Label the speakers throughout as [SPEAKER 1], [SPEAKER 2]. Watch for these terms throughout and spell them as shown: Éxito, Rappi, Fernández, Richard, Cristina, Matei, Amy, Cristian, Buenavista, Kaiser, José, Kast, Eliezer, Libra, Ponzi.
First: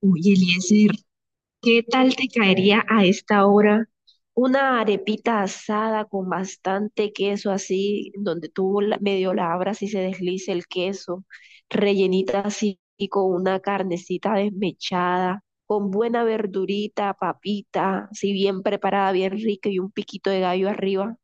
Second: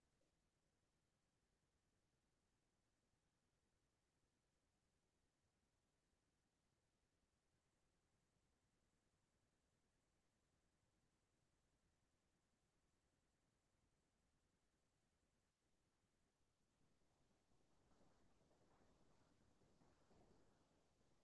[SPEAKER 1] Oye, Eliezer, ¿qué tal te caería a esta hora una arepita asada con bastante queso así, donde tú medio la abras y se deslice el queso, rellenita así y con una carnecita desmechada, con buena verdurita, papita, así bien preparada, bien rica y un piquito de gallo arriba?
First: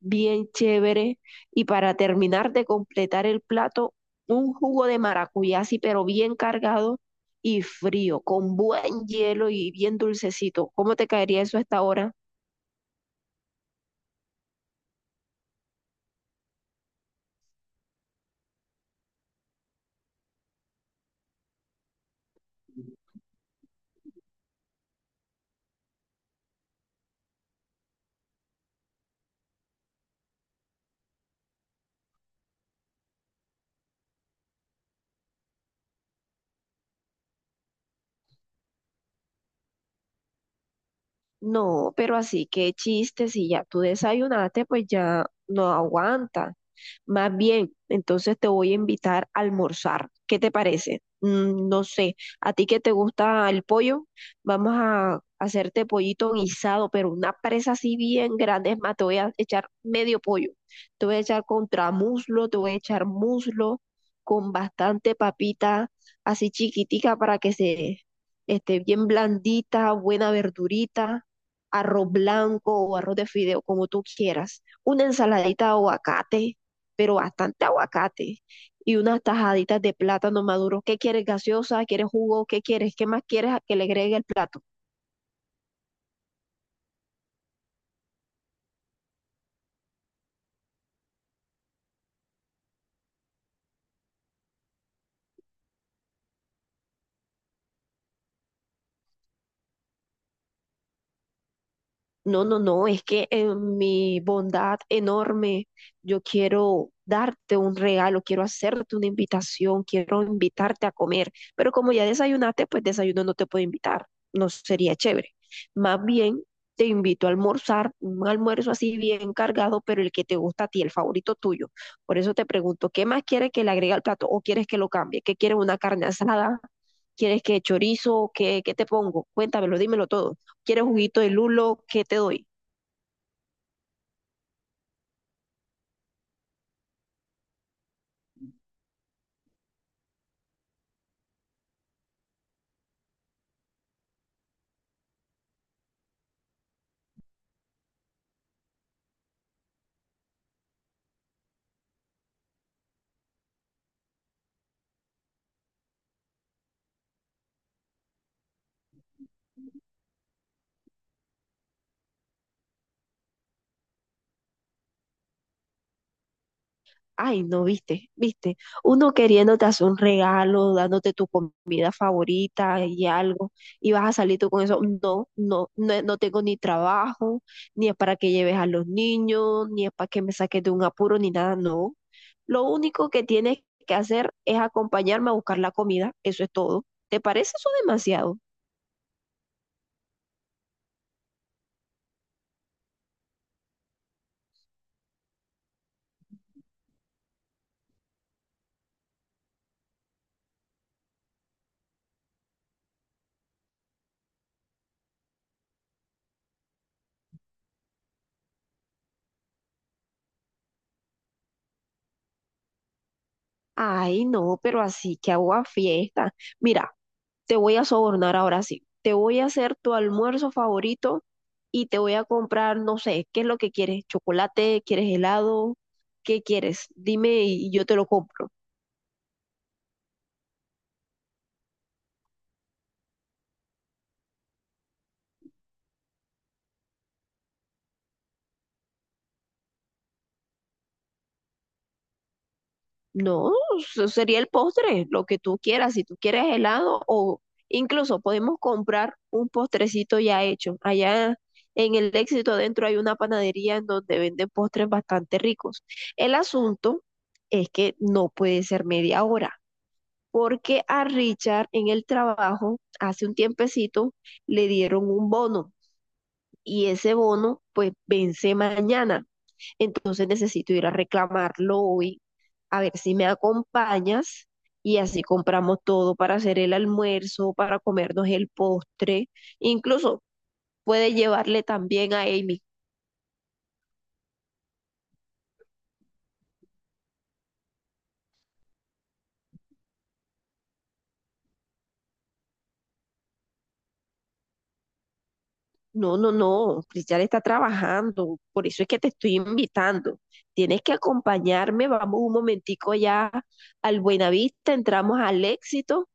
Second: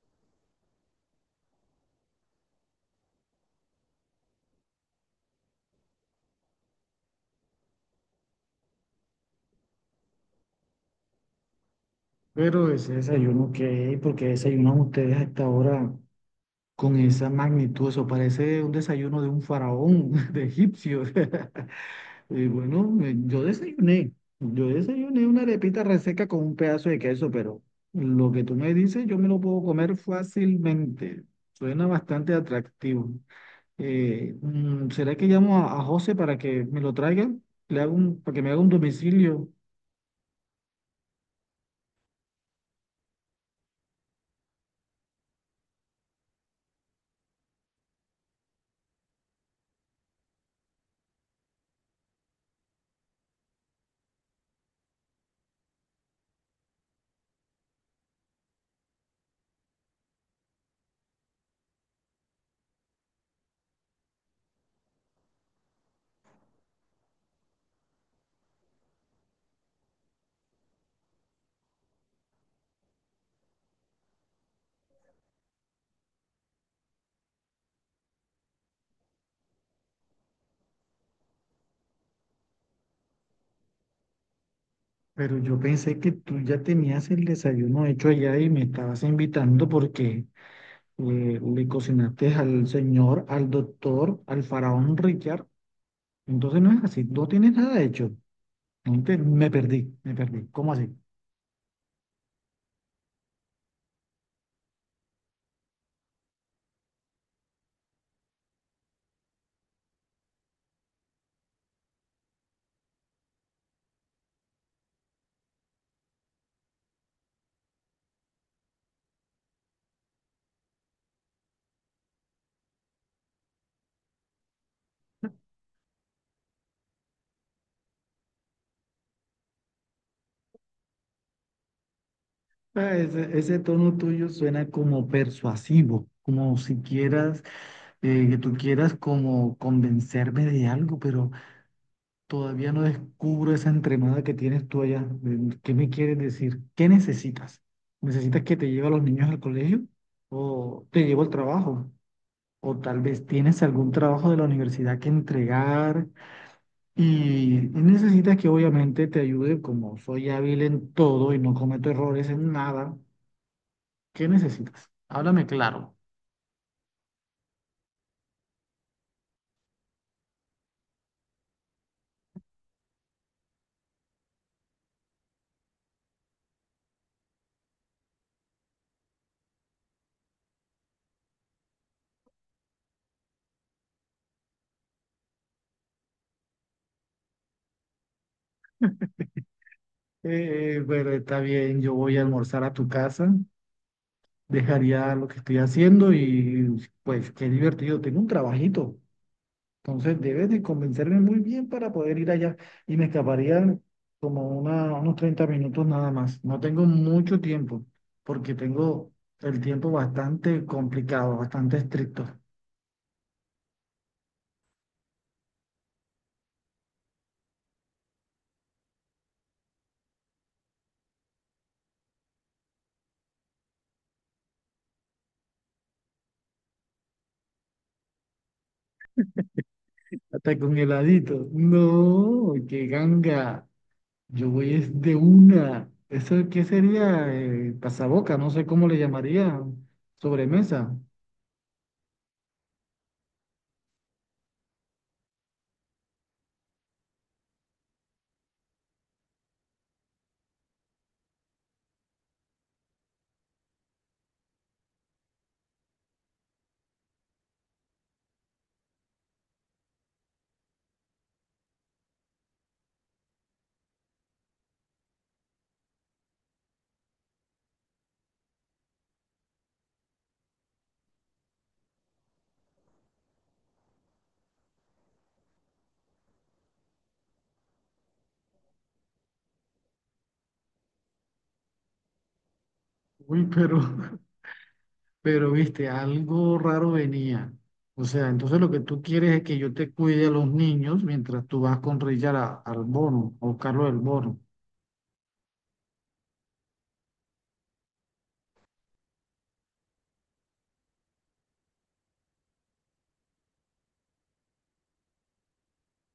[SPEAKER 1] Bien chévere. Y para terminar de completar el plato, un jugo de maracuyá, sí, pero bien cargado y frío, con buen hielo y bien dulcecito. ¿Cómo te caería eso a esta hora?
[SPEAKER 2] Pero ese desayuno, que, ¿por qué desayunan ustedes a esta hora con esa magnitud? Eso parece un desayuno de un faraón, de egipcio. Y bueno, yo desayuné una arepita reseca con un pedazo de queso, pero lo que tú me dices yo me lo puedo comer fácilmente. Suena bastante atractivo. ¿Será que llamo a José para que me lo traiga? Para que me haga un domicilio.
[SPEAKER 1] No, pero así, qué chiste, si ya tú desayunaste, pues ya no aguanta. Más bien, entonces te voy a invitar a almorzar. ¿Qué te parece? Mm, no sé, a ti que te gusta el pollo, vamos a hacerte pollito guisado, pero una presa así bien grande. Es más, te voy a echar medio pollo. Te voy a echar contramuslo, te voy a echar muslo con bastante papita así chiquitica para que se esté bien blandita, buena verdurita, arroz blanco o arroz de fideo, como tú quieras, una ensaladita de aguacate pero bastante aguacate y unas tajaditas de plátano maduro. ¿Qué quieres, gaseosa? ¿Quieres jugo? ¿Qué quieres? ¿Qué más quieres que le agregue el plato?
[SPEAKER 2] Pero yo pensé que tú ya tenías el desayuno hecho allá y me estabas invitando porque le cocinaste al señor, al doctor, al faraón Richard. Entonces no es así, no tienes nada hecho. No te- Me perdí, me perdí. ¿Cómo así?
[SPEAKER 1] No, no, no, es que en mi bondad enorme yo quiero darte un regalo, quiero hacerte una invitación, quiero invitarte a comer, pero como ya desayunaste, pues desayuno no te puedo invitar, no sería chévere. Más bien te invito a almorzar, un almuerzo así bien cargado, pero el que te gusta a ti, el favorito tuyo. Por eso te pregunto, ¿qué más quieres que le agregue al plato o quieres que lo cambie? ¿Qué quieres, una carne asada? ¿Quieres que chorizo? ¿Qué te pongo? Cuéntamelo, dímelo todo. ¿Quieres juguito de lulo? ¿Qué te doy?
[SPEAKER 2] Ah, ese tono tuyo suena como persuasivo, como si quieras, que tú quieras como convencerme de algo, pero todavía no descubro esa entremada que tienes tú allá. ¿Qué me quieres decir? ¿Qué necesitas? ¿Necesitas que te lleve a los niños al colegio? ¿O te llevo al trabajo? ¿O tal vez tienes algún trabajo de la universidad que entregar? Y necesitas que obviamente te ayude, como soy hábil en todo y no cometo errores en nada. ¿Qué necesitas? Háblame claro.
[SPEAKER 1] Ay, no, viste, viste. Uno queriéndote hacer un regalo, dándote tu comida favorita y algo, y vas a salir tú con eso. No, no, no, no tengo ni trabajo, ni es para que lleves a los niños, ni es para que me saques de un apuro, ni nada, no. Lo único que tienes que hacer es acompañarme a buscar la comida, eso es todo. ¿Te parece eso demasiado?
[SPEAKER 2] Bueno, está bien, yo voy a almorzar a tu casa. Dejaría lo que estoy haciendo y pues qué divertido, tengo un trabajito. Entonces debes de convencerme muy bien para poder ir allá y me escaparían como unos 30 minutos nada más. No tengo mucho tiempo porque tengo el tiempo bastante complicado, bastante estricto.
[SPEAKER 1] Ay, no, pero así que hago a fiesta. Mira, te voy a sobornar ahora sí. Te voy a hacer tu almuerzo favorito y te voy a comprar, no sé, ¿qué es lo que quieres? ¿Chocolate? ¿Quieres helado? ¿Qué quieres? Dime y yo te lo compro.
[SPEAKER 2] Hasta con heladito. No, qué ganga. Yo voy es de una. ¿Eso qué sería? Pasaboca, no sé cómo le llamaría. Sobremesa.
[SPEAKER 1] No, eso sería el postre, lo que tú quieras. Si tú quieres helado o incluso podemos comprar un postrecito ya hecho. Allá en el Éxito Adentro hay una panadería en donde venden postres bastante ricos. El asunto es que no puede ser media hora, porque a Richard en el trabajo hace un tiempecito le dieron un bono y ese bono pues vence mañana. Entonces necesito ir a reclamarlo hoy, a ver si me acompañas y así compramos todo para hacer el almuerzo, para comernos el postre, incluso puede llevarle también a Amy.
[SPEAKER 2] Uy, pero pero viste, algo raro venía. O sea, entonces lo que tú quieres es que yo te cuide a los niños mientras tú vas con Richard al bono, a buscarlo del bono.
[SPEAKER 1] No, no, no, Cristian está trabajando, por eso es que te estoy invitando. Tienes que acompañarme, vamos un momentico ya al Buenavista, entramos al Éxito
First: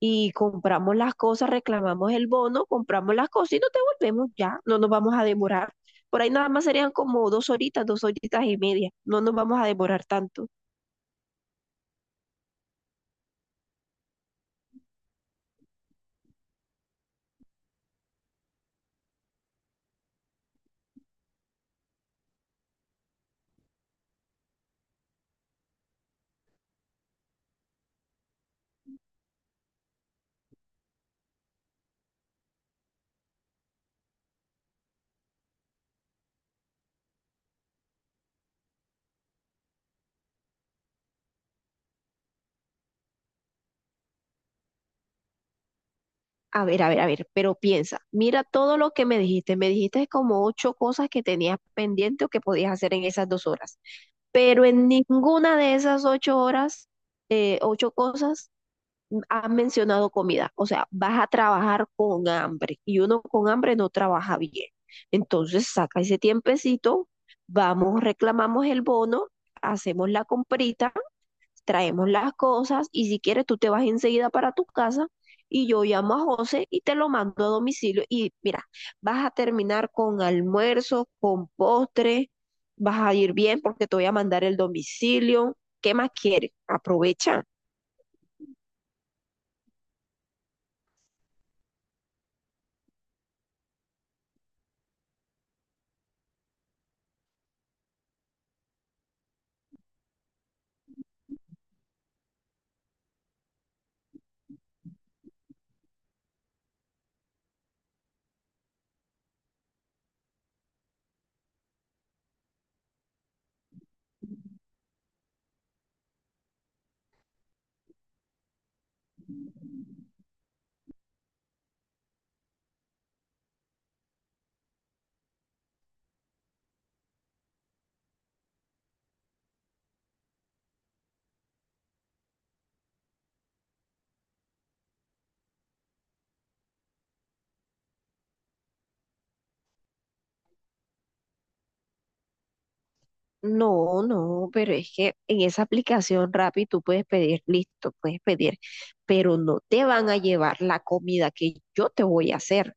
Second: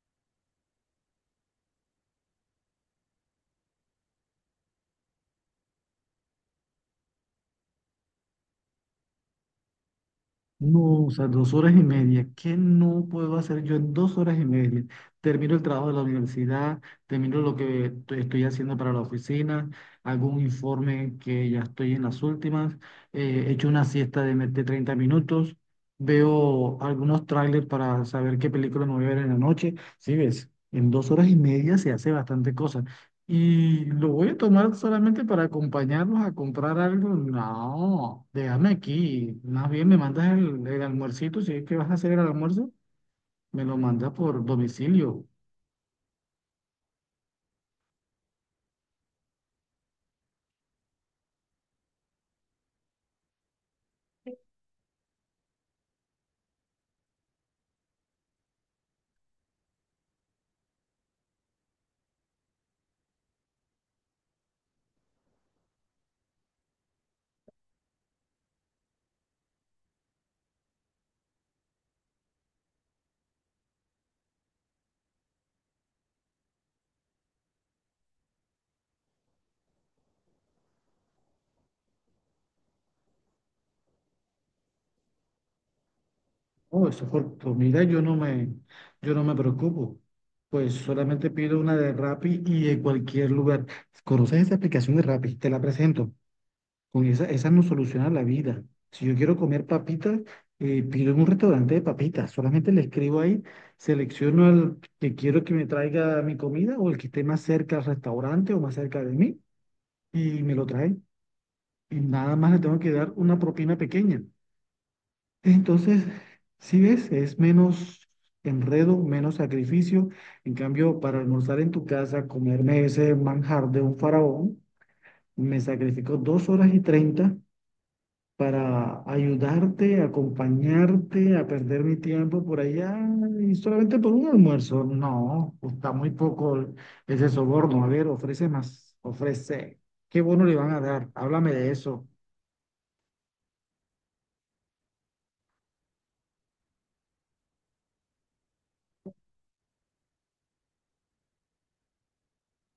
[SPEAKER 1] y compramos las cosas, reclamamos el bono, compramos las cosas y nos devolvemos ya, no nos vamos a demorar. Por ahí nada más serían como dos horitas y media, no nos vamos a demorar tanto.
[SPEAKER 2] No, o sea, dos horas y media. ¿Qué no puedo hacer yo en dos horas y media? Termino el trabajo de la universidad, termino lo que estoy haciendo para la oficina, hago un informe que ya estoy en las últimas, echo una siesta de, de 30 minutos, veo algunos trailers para saber qué película me voy a ver en la noche. Sí, ves, en dos horas y media se hace bastante cosa. Y lo voy a tomar solamente para acompañarlos a comprar algo. No, déjame aquí. Más bien me mandas el almuercito. Si es que vas a hacer el almuerzo, me lo mandas por domicilio.
[SPEAKER 1] A ver, a ver, a ver, pero piensa, mira todo lo que me dijiste como ocho cosas que tenías pendiente o que podías hacer en esas 2 horas, pero en ninguna de esas 8 horas, ocho cosas, han mencionado comida. O sea, vas a trabajar con hambre y uno con hambre no trabaja bien. Entonces, saca ese tiempecito, vamos, reclamamos el bono, hacemos la comprita, traemos las cosas y si quieres tú te vas enseguida para tu casa y yo llamo a José y te lo mando a domicilio y mira, vas a terminar con almuerzo, con postre, vas a ir bien porque te voy a mandar el domicilio. ¿Qué más quieres?
[SPEAKER 2] Oh, eso por
[SPEAKER 1] Aprovecha.
[SPEAKER 2] comida yo no me preocupo. Pues solamente pido una de Rappi y de cualquier lugar. ¿Conoces esa aplicación de Rappi? Te la presento. Con esa nos soluciona la vida. Si yo quiero comer papitas, pido en un restaurante de papitas. Solamente le escribo ahí, selecciono al que quiero que me traiga mi comida o el que esté más cerca al restaurante o más cerca de mí y me lo trae. Y nada más le tengo que dar una propina pequeña. Entonces, si ves, es menos enredo, menos sacrificio. En cambio, para almorzar en tu casa, comerme ese manjar de un faraón, me sacrifico dos horas y treinta para ayudarte, acompañarte, a perder mi tiempo por allá y solamente por un almuerzo. No, está muy poco ese soborno. A ver, ofrece más, ofrece. ¿Qué bono le van a dar? Háblame de eso.
[SPEAKER 1] No, no, pero es que en esa aplicación Rappi tú puedes pedir, listo, puedes pedir, pero no te van a llevar la comida que yo te voy a hacer,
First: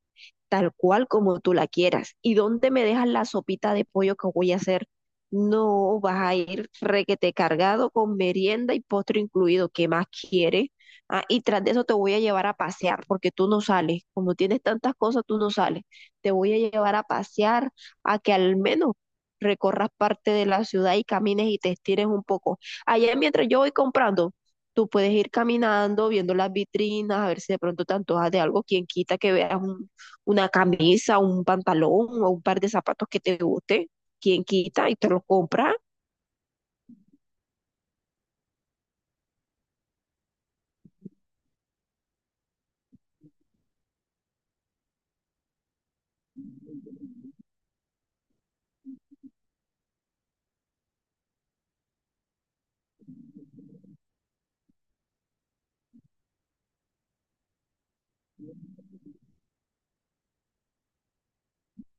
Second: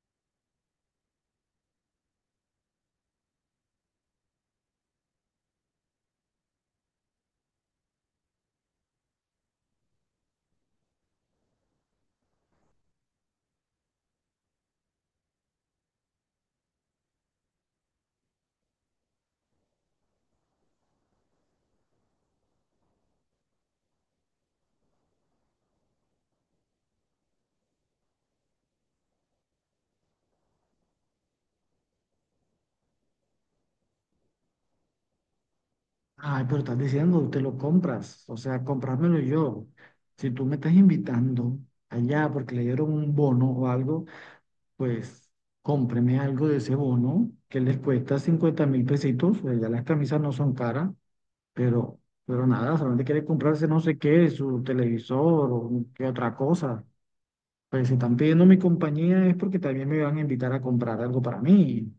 [SPEAKER 1] tal cual como tú la quieras. ¿Y dónde me dejas la sopita de pollo que voy a hacer? No, vas a ir requete cargado con merienda y postre incluido, ¿qué más quieres? Ah, y tras de eso te voy a llevar a pasear, porque tú no sales, como tienes tantas cosas, tú no sales. Te voy a llevar a pasear a que al menos recorras parte de la ciudad y camines y te estires un poco. Allá mientras yo voy comprando, tú puedes ir caminando, viendo las vitrinas, a ver si de pronto te antojas de algo, quien quita que veas una camisa, un pantalón o un par de zapatos que te guste, quien quita y te los compras.
[SPEAKER 2] Ay, pero estás diciendo, te lo compras, o sea, comprármelo yo. Si tú me estás invitando allá porque le dieron un bono o algo, pues cómpreme algo de ese bono que les cuesta 50 mil pesitos, pues ya las camisas no son caras. pero, pero nada, solamente quiere comprarse no sé qué, su televisor o qué otra cosa. Pues si están pidiendo mi compañía es porque también me van a invitar a comprar algo para mí.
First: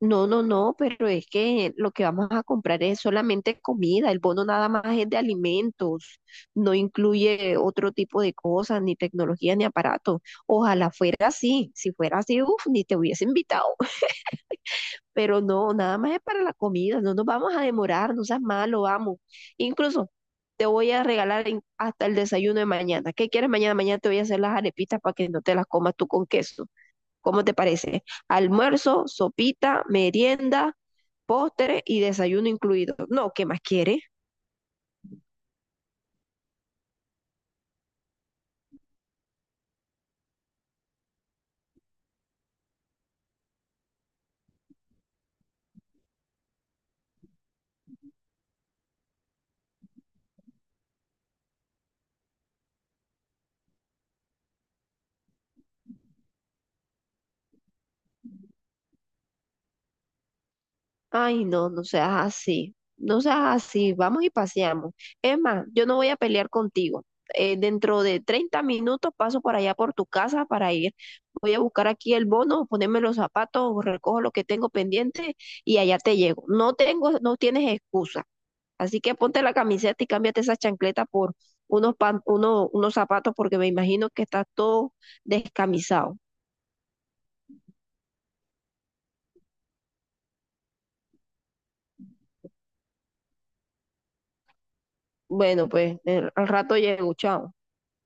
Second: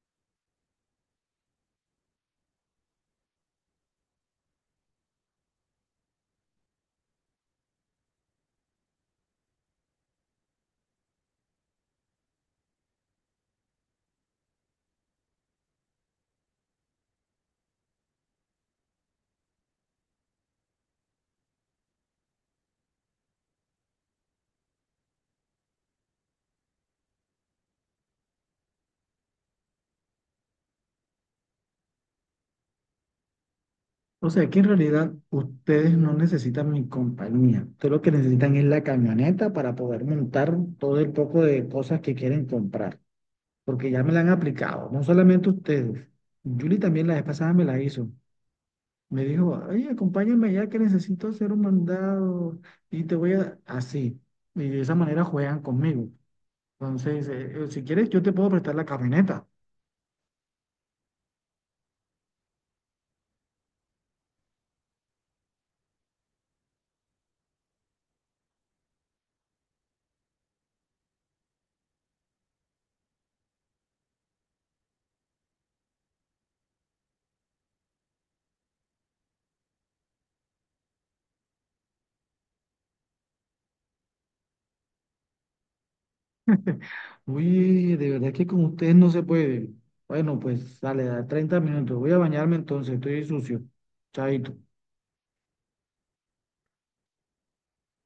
[SPEAKER 1] No, no, no, pero es que lo que vamos a comprar es solamente comida, el bono nada más es de alimentos, no incluye otro tipo de cosas, ni tecnología, ni aparato. Ojalá fuera así, si fuera así, uff, ni te hubiese invitado, pero no, nada más es para la comida, no nos vamos a demorar, no seas malo, vamos. Incluso te voy a regalar hasta el desayuno de mañana. ¿Qué quieres mañana? Mañana te voy a hacer las arepitas para que no te las comas tú con queso. ¿Cómo te parece? Almuerzo, sopita, merienda, postre y desayuno incluido. No, ¿qué más quieres?
[SPEAKER 2] O sea que en realidad ustedes no necesitan mi compañía. Ustedes lo que necesitan es la camioneta para poder montar todo el poco de cosas que quieren comprar. Porque ya me la han aplicado. No solamente ustedes. Julie también la vez pasada me la hizo. Me dijo, oye, acompáñame ya que necesito hacer un mandado y te voy a... Así. Y de esa manera juegan conmigo. Entonces, si quieres, yo te puedo prestar la camioneta.
[SPEAKER 1] Ay, no, no seas así, no seas así, vamos y paseamos. Es más, yo no voy a pelear contigo. Dentro de 30 minutos paso por allá por tu casa para ir. Voy a buscar aquí el bono, ponerme los zapatos, recojo lo que tengo pendiente y allá te llego. No tengo, no tienes excusa. Así que ponte la camiseta y cámbiate esa chancleta por unos zapatos porque me imagino que estás todo descamisado.
[SPEAKER 2] Uy, de verdad que con ustedes no se puede. Bueno, pues sale, da 30 minutos. Voy a bañarme entonces, estoy sucio. Chaito.
[SPEAKER 1] Bueno, pues al rato llego, chao.